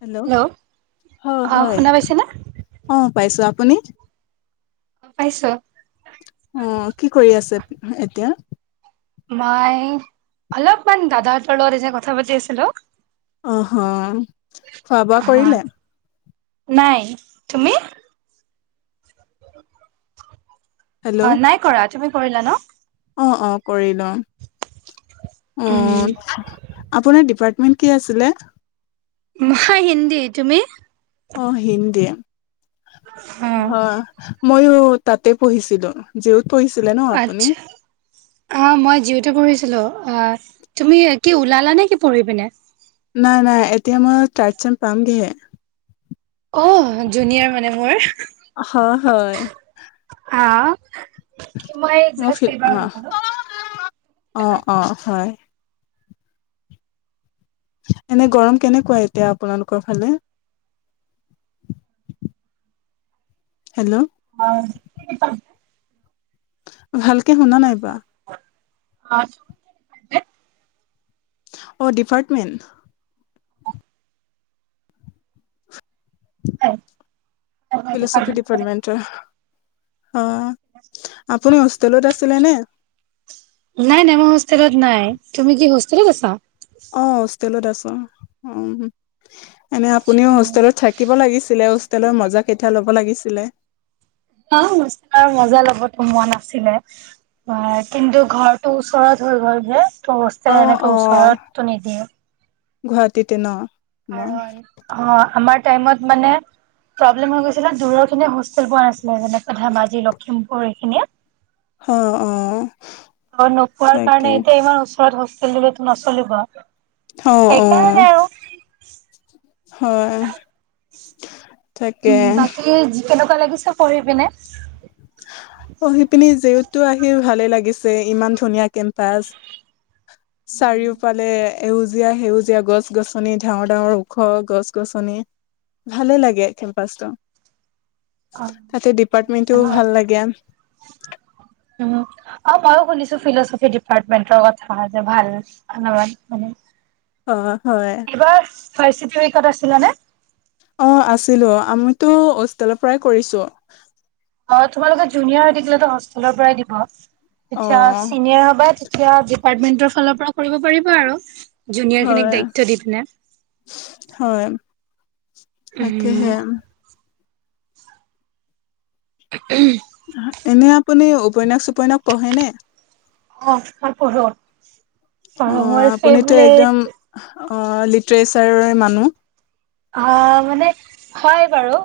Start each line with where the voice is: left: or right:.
left: Hello, হয়।
right: অ
left: হয়।
right: শুনা পাইছেনে?
left: অ, পাইছো আপুনি
right: অ পাইছো।
left: অঁ কি কৰি আছে এতিয়া?
right: মই অলপমান দাদাহতৰ লগত এনেই কথা পাতি আছিলো।
left: অঁহ'
right: হ নাই তুমি? অ নাই কৰা, তুমি কৰিলা ন?
left: অঁ অঁ কৰিলো, অঁ। আপোনাৰ ডিপাৰ্টমেন্ট কি আছিলে?
right: উম' হয় হিন্দী, তুমি?
left: অঁ হিন্দী,
right: অ
left: হয় ময়ো তাতে পঢ়িছিলো। যিওত পহিছিলে ন আপুনি?
right: অ‍ঁ মই জিউতে পঢ়িছিলো অঁ, তুমি কি ওলালা নে কি পঢ়ি পিনে?
left: নাই নাই এতিয়া মই ট্ৰাইগচন পামগেহে।
right: অঁ জুনিয়াৰ মানে মোৰ।
left: হ হয়।
right: অঁ কি মই এই জাষ্ট এইবাৰ ওলালো।
left: অঁ অঁ হয়। এনেই গৰম কেনেকুৱা এতিয়া আপোনালোকৰ ফালে? হেল্লৌ'
right: অঁ'
left: ভালকে শুনা নাই।
right: অঁ'
left: অ' ডিপাৰ্টমেণ্ট। ফিলচফি
right: অ
left: ডিপাৰ্টমেণ্টৰ। অঁ আপুনি হোষ্টেলত আছিলে নে?
right: নাই নাই মই হোষ্টেলত নাই, তুমি কি হোষ্টেলত আছা?
left: অঁ হোষ্টেলত আছো অঁ, এনেই আপুনিও হোষ্টেলত থা- কিব লাগিছিলে হোষ্টেলৰ মজা কেইতা ল'ব লাগিছিলে।
right: অঁ হোষ্টেলৰ মজা ল'ব টো মন আছিলে। হয়, কিন্তু ঘৰটো ওচৰত হৈ গ'ল যে, ত হোষ্টেলত
left: অ'
right: এনেকে
left: অ'
right: ওচৰতটো নিদিয়ে।
left: গুৱাহাটীতে ন।
right: কাৰণ, অঁ আমাৰ টাইমত মানে- প্ৰব্লেম হৈ গৈছিলে দূৰৰ খিনিয়ে হোষ্টেল পোৱা নাছিলে, যেনেকৈ ধেমাজি লখিমপুৰ এখিনিয়ে।
left: অঁ অঁ।
right: ত' নোপোৱাৰ কাৰণে এতিয়া ইমান ওচৰত হোষ্টেল দিলেতো নচলিব।
left: অঁ অঁ।
right: সেইকাৰণে আৰু
left: হয়, তাকে।
right: বাকী যি কেনেকুৱা লাগিছে পঢ়ি পিনে?
left: পঢ়িপিনি জিউতো আহি ভালে লাগিছে ইমান ধুনীয়া কেম্পাচ। চাৰিওফালে- এউজীয়া সেউজীয়া গছ গছনি ডাঙৰ ডাঙৰ ওখ গছ গছনি। ভালেই লাগে কেম্পাচটো।
right: অঁ'
left: তাতে ডিপাৰ্টমেন্টটোও
right: আন
left: ভাল লাগে।
right: উম'। অঁ ময়ো শুনিছো ফিলচফি ডিপাৰ্টমেন্টৰ কথা যে ভাল, সেনকা মানে।
left: অঁ হয়।
right: এইবাৰ হয় চি উইকত আছিলা নে?
left: অ আছিলো। আমিতো হোষ্টেলৰ পৰাই কৰিছোঁ।
right: অ তোমালোকে জুনিয়ৰ হৈ থাকিলেতো হোষ্টেলৰ পৰাই দিব
left: অ
right: তেতিয়া চিনিয়ৰ হবা তে তিয়া ডিপাৰ্টমেন্টৰ ফালৰ পৰা কৰিব পাৰিবা আৰু। জুনিয়ৰ খিনিক
left: হয়
right: দায়িত্ব দি পিনে।
left: হয় তাকেহে।
right: উম।
left: এনে আপুনি উপন্যাস-চুপন্যাস পঢ়ে নে?
right: অ ত পঢ়ো,
left: অ
right: পঢ়ো। মোৰ
left: আপুনিতো একদম
right: ফেভৰেট
left: অ লিট্ৰেচাৰৰে মানুহ।
right: হহ মানে, হয় বাৰু।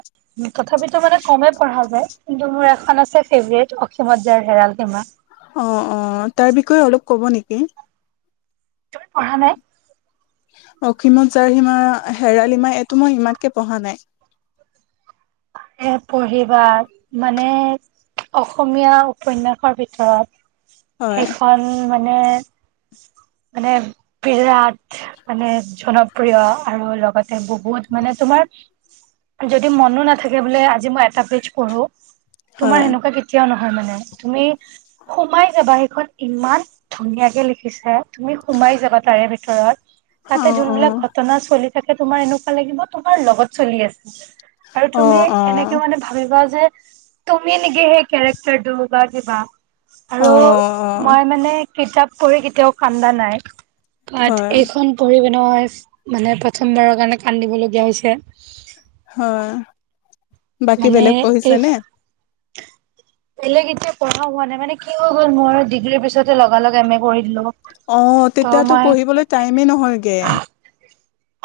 right: তথাপিতো মানে কমে পঢ়া যায় কিন্তু মোৰ এখন আছে ফেভৰেট, অসীমত যাৰ হেৰাল সীমা।
left: অ অ, তাৰ বিষয়ে অলপ ক'ব নেকি?
right: তুমি পঢ়া নাই?
left: অসীমত জাৰ সীমা হেৰাল সীমা এইটো মই ইমানকে পঢ়া নাই।
right: এ পঢ়িবা মানে অসমীয়া উপন্যাসৰ ভিতৰত
left: হয়
right: সেইখন মানে মানে বিৰাট মানে জনপ্ৰিয় আৰু লগত এ বহুত মানে তোমাৰ যদি মনো না থাকে বোলে আজি মই এটা পেজ পঢ়ো,
left: হয়
right: তোমাৰ এনেকুৱা কেতিয়াও নহয় মানে। তুমি সোমাই যাবা সেইখন ইমান ধুনীয়াকে লিখিছে, তুমি সোমাই যাবা তাৰে ভিতৰত।
left: অ
right: তাতে
left: অ
right: যোনবিলাক ঘটনা চলি থাকে তোমাৰ এনেকুৱা লাগিব তোমাৰ লগত চলি আছে। আৰু
left: অ
right: তুমি
left: অ
right: এনেকে মানে ভাবিবা যে তুমি নিকি সেই কেৰেক্টাৰটো বা কিবা আৰু
left: অ অ
right: মই মানে কিতাপ পঢ়ি কেতিয়াও কান্দা নাই। বাত
left: হয়
right: এইখন পঢ়ি পেন'ইছ মানে প্ৰথমবাৰৰ কাৰণে কান্দিবলগীয়া হৈছে।
left: হহ, বাকী
right: মানে
left: বেলেগ পঢ়িছে
right: এই
left: নে?
right: [inaudible] বেলেগ এতিয়া পঢ়া হোৱা নাই মানে কি হৈ গ'ল মোৰ ডিগ্ৰীৰ পিছতে লগা লগে এম এ কৰি দিলো।
left: অ
right: ত'
left: তেতিয়াতো
right: মই
left: পঢ়িবলৈ টাইমে নহয়গে।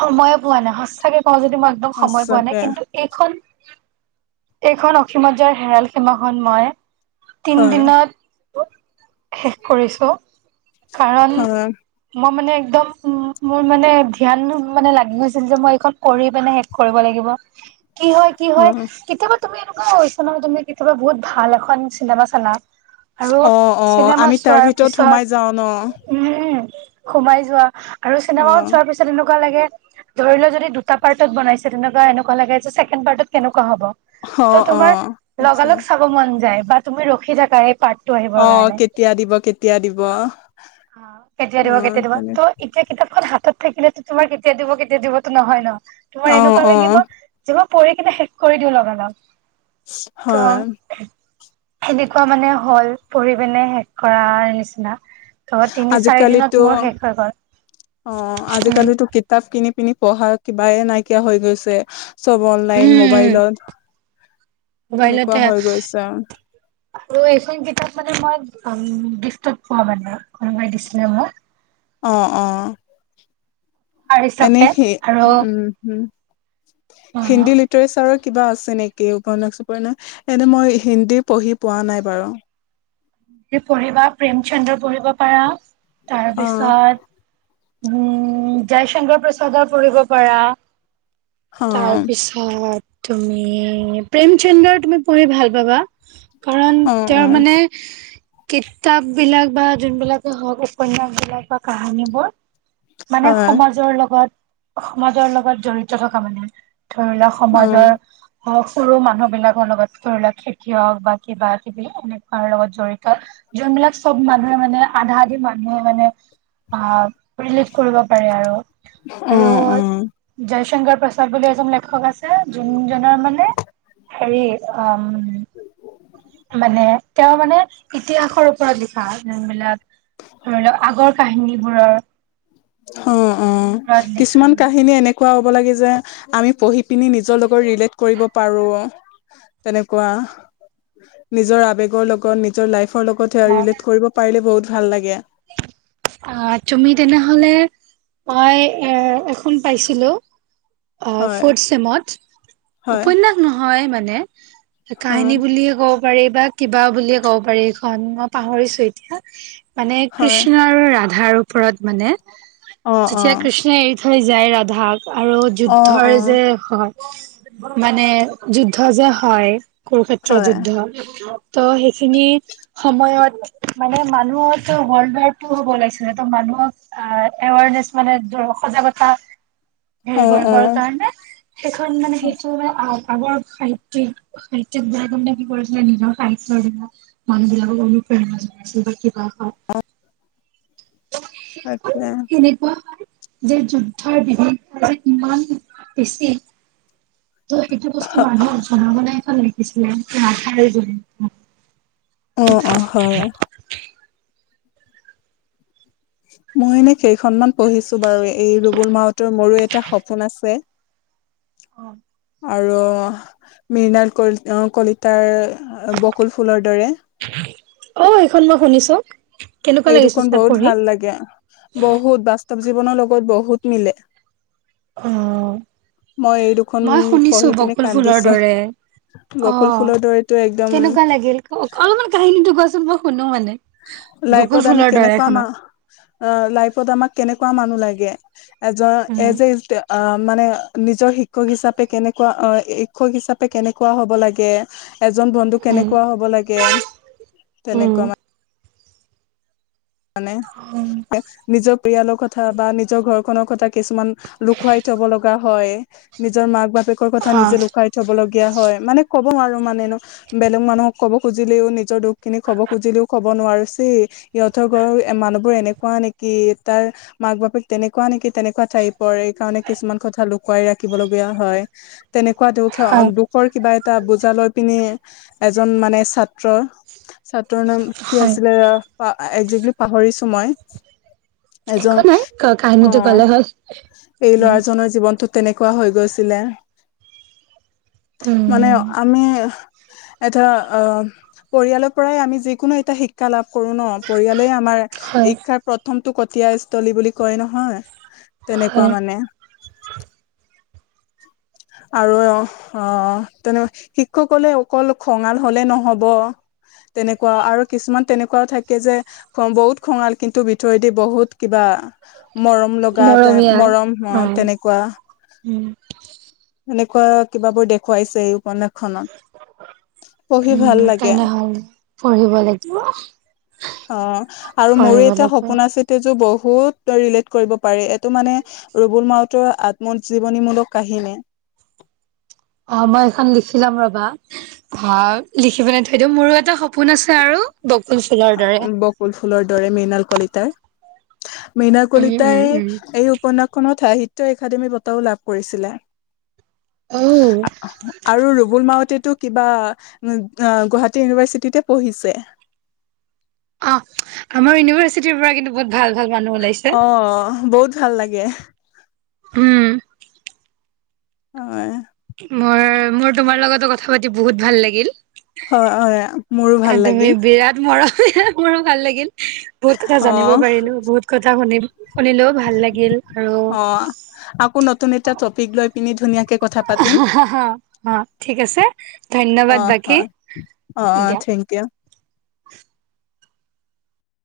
right: সময়ে পোৱা নাই সঁচাকে কওঁ যদি মই একদম সময়ে পোৱা নাই
left: সঁচাকে
right: কিন্তু এইখন, এইখন অসীমত যাৰ হেৰাল সীমাখন মই তিন
left: হয়
right: দিনত শেষ কৰিছো কাৰণ
left: হয়
right: মই মানে একদম মোৰ মানে ধ্যান মানে লাগি গৈছিল যে মই এইখন পঢ়ি পিনে শেষ কৰিব লাগিব। কি হয় কি হয় কেতিয়াবা তুমি এনেকুৱা হৈছে নহয় তুমি কেতিয়াবা ভাল এখন চিনেমা চালা আৰু
left: অ অ
right: চিনেমা
left: আমি তাৰ
right: চোৱাৰ
left: ভিতৰত
right: পিছত
left: সোমাই যাও ন
right: উম উম, সোমাই যোৱা আৰু
left: অ
right: চিনেমাখন চোৱাৰ পিছত এনে কুৱা লাগে ধৰি লও যদি দুটা পাৰ্টত বনাইছে তেনেকুৱা এনেকুৱা লাগে যে ছেকেণ্ড পাৰ্টত কেনেকুৱা হ'ব?
left: অ
right: ত'
left: অ
right: তোমাৰ
left: আচ্ছা
right: লগালগ চাব মন যায় বা তুমি ৰখি থাকা এই পাৰ্ত টো আহিবৰ
left: অ
right: কাৰণে।
left: কেতিয়া দিব কেতিয়া দিব
right: অ, কেতিয়া
left: অ
right: দিব কেতিয়া দিব?
left: তেনে
right: ত' এতিয়া কিতাপখন হাতত থাকিলেতো তোমাৰ কেতিয়া দিব কেতিয়া দিবতো নহয় ন? তোমাৰ
left: অ
right: এনেকুৱা
left: অ
right: লাগিব যে মই পঢ়ি কিনে শেষ কৰি দিওঁ লগালগ।
left: হয়
right: ত' সেনেকুৱা মানে হ'ল পঢ়ি পেনে শেষ কৰাৰ নিচিনা। ধৰ তিনি চাৰি
left: আজিকালিতো
right: দিনত মোৰ শেষ হৈ
left: অ
right: গল। উম
left: আজিকালিতো কিতাপ কিনি পিনি পঢ়া কিবাই নাইকিয়া হৈ গৈছে। চব অনলাইন
right: উম উম
left: মোবাইলত, তেনেকুৱা
right: মোবাইলতে
left: হৈ গৈছে অ'।
right: আৰু এইখন কিতাপ মানে মই উম' গিফটত পোৱা মানে, কোনোবাই দিছিলে মোক।
left: অ' অ'
right: উপহাৰ
left: এনে
right: হিচাপে
left: সেই
right: আৰু
left: উম' উম'। হিন্দী লিটাৰে চাৰত কিবা আছে নেকি উপন্যাস-শপন্যাস? এনেই মই হিন্দী পঢ়ি পোৱা নাই বাৰু।
right: পঢ়িবা, প্ৰেম চন্দ্ৰ পঢ়িব পাৰা, তাৰ
left: অ
right: পিছত উম' জয় শংকৰ প্ৰসাদৰ পৰিব পাৰা,
left: অ
right: তাৰ পিছত আ তুমি, প্ৰেম চন্দ্ৰ তুমি পঢ়ি ভাল পাবা। কাৰণ
left: অ',
right: তেওঁ
left: অ',
right: মানে কিতাপ বিলাক বা যোনবিলাকে হওঁক, উপন্যাস বিলাক বা কাহানীবোৰ মানে
left: হয়,
right: সমাজৰ লগত, সমাজৰ লগত জড়িত থকা মানে, ধৰি লওক
left: অ',
right: সমাজৰ হওঁক সৰু মানুহ বিলাকৰ লগত, ধৰি লওক খেতিয়ক বা কিবা-কিবি এনেকুৱাৰ লগত জড়িত যোনবিলাক চব মানুহে মানে আধা-আধি মানুহে মানে আহ ৰিলিজ কৰিব পাৰে আৰু, আৰু
left: অ', অ',
right: জয় শংকৰ প্ৰসাদ বুলি এজন লেখক আছে। সেই যোনজনৰ মানে হেৰি অ' মানে তেওঁ মানে ইতিহাসৰ ওপৰত লিখা যোনবিলাক ধৰি লওক আগৰ কাহিনী বোৰৰ
left: অ' অ' কিছুমান
right: লিখা
left: কাহিনী এনেক এনেকোৱা হ'ব লাগে যে, আমি পঢ়ি পিনি নিজৰ লগত ৰিলেট কৰিব পাৰোঁ। অ' তেনেকুৱা, নিজৰ আবেগৰ লগত, নিজৰ লাইফৰ লগত। যেতিয়া ৰিলেট কৰিব পাৰিলে, বহুত ভাল লাগে।
right: অ' তুমি তেনেহ'লে মই এ এখন পাইছিলোঁ। অ'
left: হয়,
right: ফৰ্থ চেমত,
left: হয়,
right: উপন্যাস নহয় মানে।
left: হয়,
right: কাহিনী বুলিয়ে ক'ব পাৰি বা কিবা বুলিয়ে ক'ব পাৰি এইখন, মই পাহৰিছোঁ এতিয়া। মানে
left: হয়,
right: কৃষ্ণ আৰু ৰাধাৰ ওপৰত মানে
left: অ',
right: যেতিয়া
left: অ',
right: কৃষ্ণই এৰি থৈ যায় ৰাধাক আৰু
left: অ',
right: যুদ্ধৰ
left: অ'।
right: যে হয়, মানে যুদ্ধ যে হয়, কুৰুক্ষেত্ৰ
left: হয়,
right: যুদ্ধ ত' সেইখিনি সময়ত মানে মানুহত হৰণাইক হ'ব লাগে। যিহেতু মানুহক আহ এৱাৰনেচ মানে সজাগতা হেৰি
left: অ',
right: কৰিব
left: অ',
right: কাৰণে, সেইখন মানে সেইটো আমাৰ সাহিত্যিক সাহিত্যক বাগাগি খাই না [unintelligible] মানুহ বিলাকক অণুপ্ৰেৰণা যোগাইছিল বা কিবা কাৰণত স্কুল
left: তাকে
right: এনেকুৱা, যে যুদ্ধৰ বিভিন্ন যে ইমান বেছি। ত' সেইটো বস্তু মানুহক জনাব লাগিব নে কিছুমান আশাৰে গঢ়ি উঠিব।
left: অ' অ' হয়। মই এনে কেইখনমান পঢ়িছোঁ বাৰু, এই ৰুবুল মাউতৰ মোৰো এটা সপোন আছে।
right: অ'
left: আৰু মিৰিণাল কলিতাৰ বকুল ফুলৰ দৰে।
right: অ', এইখন মই শুনিছোঁ।
left: এই দুখন বহুত ভাল লাগে, বহুত বাস্তৱ জীৱনৰ লগত বহুত মিলে।
right: অ',
left: মই এই দুখন
right: মই শুনিছোঁ
left: পঢ়ি পিনে
right: বকুল ফু'লৰ
left: কান্দিছো
right: দৰে।
left: বকুল
right: অ',
left: ফুলৰ দৰেতো একদম
right: কেনেকুৱা লাগিল? অলপমান কাহিনীটো কোৱাচোন, মই শুনো মানে। বকুল
left: লাইফত আমি
right: ফুলৰ দৰে
left: কেনেকুৱা মা
right: শুনক
left: অ', লাইফত আমাক কেনেকুৱা মানুহ লাগে, এজ,
right: উম
left: এজ এ মানে নিজৰ শিক্ষক হিচাবে কেনেকুৱা, এ শিক্ষক হিচাপে হ'ব কেনেকুৱা লাগে। এজন বন্ধু
right: উম
left: কেনেকুৱা হ'ব লাগে, তেনেকুৱা
right: উম
left: মানে। মানে, নিজৰ পৰিয়ালৰ কথা বা নিজৰ ঘৰখনৰ কথা কিছুমান লুকুৱাই থ'ব লগা হয়, নিজৰ মাক, বাপেকৰ কথা
right: অ
left: নিজে লুকাই থ'ব লগীয়া হয়, মানে ক'ব নোৱাৰোঁ মানে বেলেগ মানুহক ক'ব খুজিলেও নিজৰ দুখ খিনি খ'ব খুজিলেও ক'ব নোৱাৰো ছি সিহঁতৰ ঘৰৰ মানুহবোৰ এনেকুৱা নেকি তাৰ মাক, বাপেক তেনেকুৱা নেকি তেনেকুৱা টাইপৰ, এইকাৰণে কিছুমান কথা লুকুৱাই ৰাখিব লগীয়া হয়। তেনেকুৱা দুখ
right: হয়
left: দুখৰ কিবা এটা বুজা লৈ পিনি এজন মানে ছাত্ৰ ছাত্ৰৰ নাম কি
right: হয়
left: আছিলে এক্সেক্টলি পাঁহৰিছো মই এজন,
right: একো নাই ক কাহিনীটো
left: অ',
right: কলে হ'ল
left: এই
right: উম
left: ল'ৰাজনৰ জীৱনটো তেনেকুৱা হৈ গৈছিলে, মানে
right: উম
left: আমি এটা অ', পৰিয়ালৰ পৰাই আমি যিকোনো এটা শিক্ষা লাভ কৰো ন। পৰিয়ালেই আমাৰ
right: হয়
left: শিক্ষাৰ প্ৰথমটো কটীয়াস্থলী বুলি কয় নহয়।
right: হয়
left: তেনেকুৱা মানে।
right: [inaudible]
left: আৰু অ', তেনেকুৱা শিক্ষকহ'লে অকল খঙাল হ'লে নহ'ব। তেনেকুৱা আৰু কিছুমান তেনেকুৱাও থাকে। থাকে যে বহুত খঙাল, কিন্তু ভিতৰেদি দি বহুত কিবা মৰম লগা তে,
right: মৰমীয়া
left: মৰম অ',
right: হয়
left: তেনেকুৱা।
right: উম
left: এনেকুৱা কিবাবোৰ দেখুৱাইছে এই উপন্যাসখনত, পঢ়ি
right: উম
left: ভাল লাগে।
right: তেনেহলে পঢ়িব লাগিব।
left: অ', আৰু মোৰো
right: পঢ়িব
left: এটা
right: লাগিব
left: সপোন আছে তেযোৰ বহুত তই ৰিলট কৰিব পাৰি এইটো মানে ৰুবুল মাউতৰ আত্মজীৱনীমূলক কাহিনী।
right: অ', মই এখন লিখি ল'ম ৰবা অ', লিখিপেলৈ থৈ দিওঁ মোৰো এটা শ সপোন আছে আৰু বকুল ফুলৰ দৰে।
left: বকুল ফুলৰ দৰে মৃণাল কলিতাৰ, মৃণাল
right: উম উম
left: কলিতাই
right: উম
left: এই উপন্যাসখনত সাহিত্য একাডেমী বঁটাও লাভ কৰিছিলে।
right: অ
left: আৰু ৰুবুল মাউতেটো কিবা এ গুৱাহাটী ইউনিভাৰ্চিটিতে পঢ়িছে।
right: অ', আমাৰ ইউনিভাৰ্চিটিৰ পৰা কিন্তু বহুত ভাল ভাল মানুহ ওলাইছে।
left: অ', বহুত ভাল লাগে।
right: উম।
left: হয়।
right: মই, মোৰ তোমাৰ লগতো কথা পাতি বহুত ভাল লাগিল।
left: হয়, হয় মোৰো ভাল
right: তুমি
left: লাগিল।
right: বিৰাট মৰ মোৰো ভাল লাগিল। বহুত কথা
left: অ
right: জানিব পাৰিলো, বহুত কথা শুনি, শুনিলেও, ভাল লাগিল আৰু
left: অ আকৌ নতুন এটা টপিক লৈ পিনি ধুনীয়াকে কথা পাতিম,
right: অ ঠিক আছে ধন্যবাদ
left: অ',
right: বাকী
left: হয় অ', অ',
right: দিয়া
left: থেংক ইউ।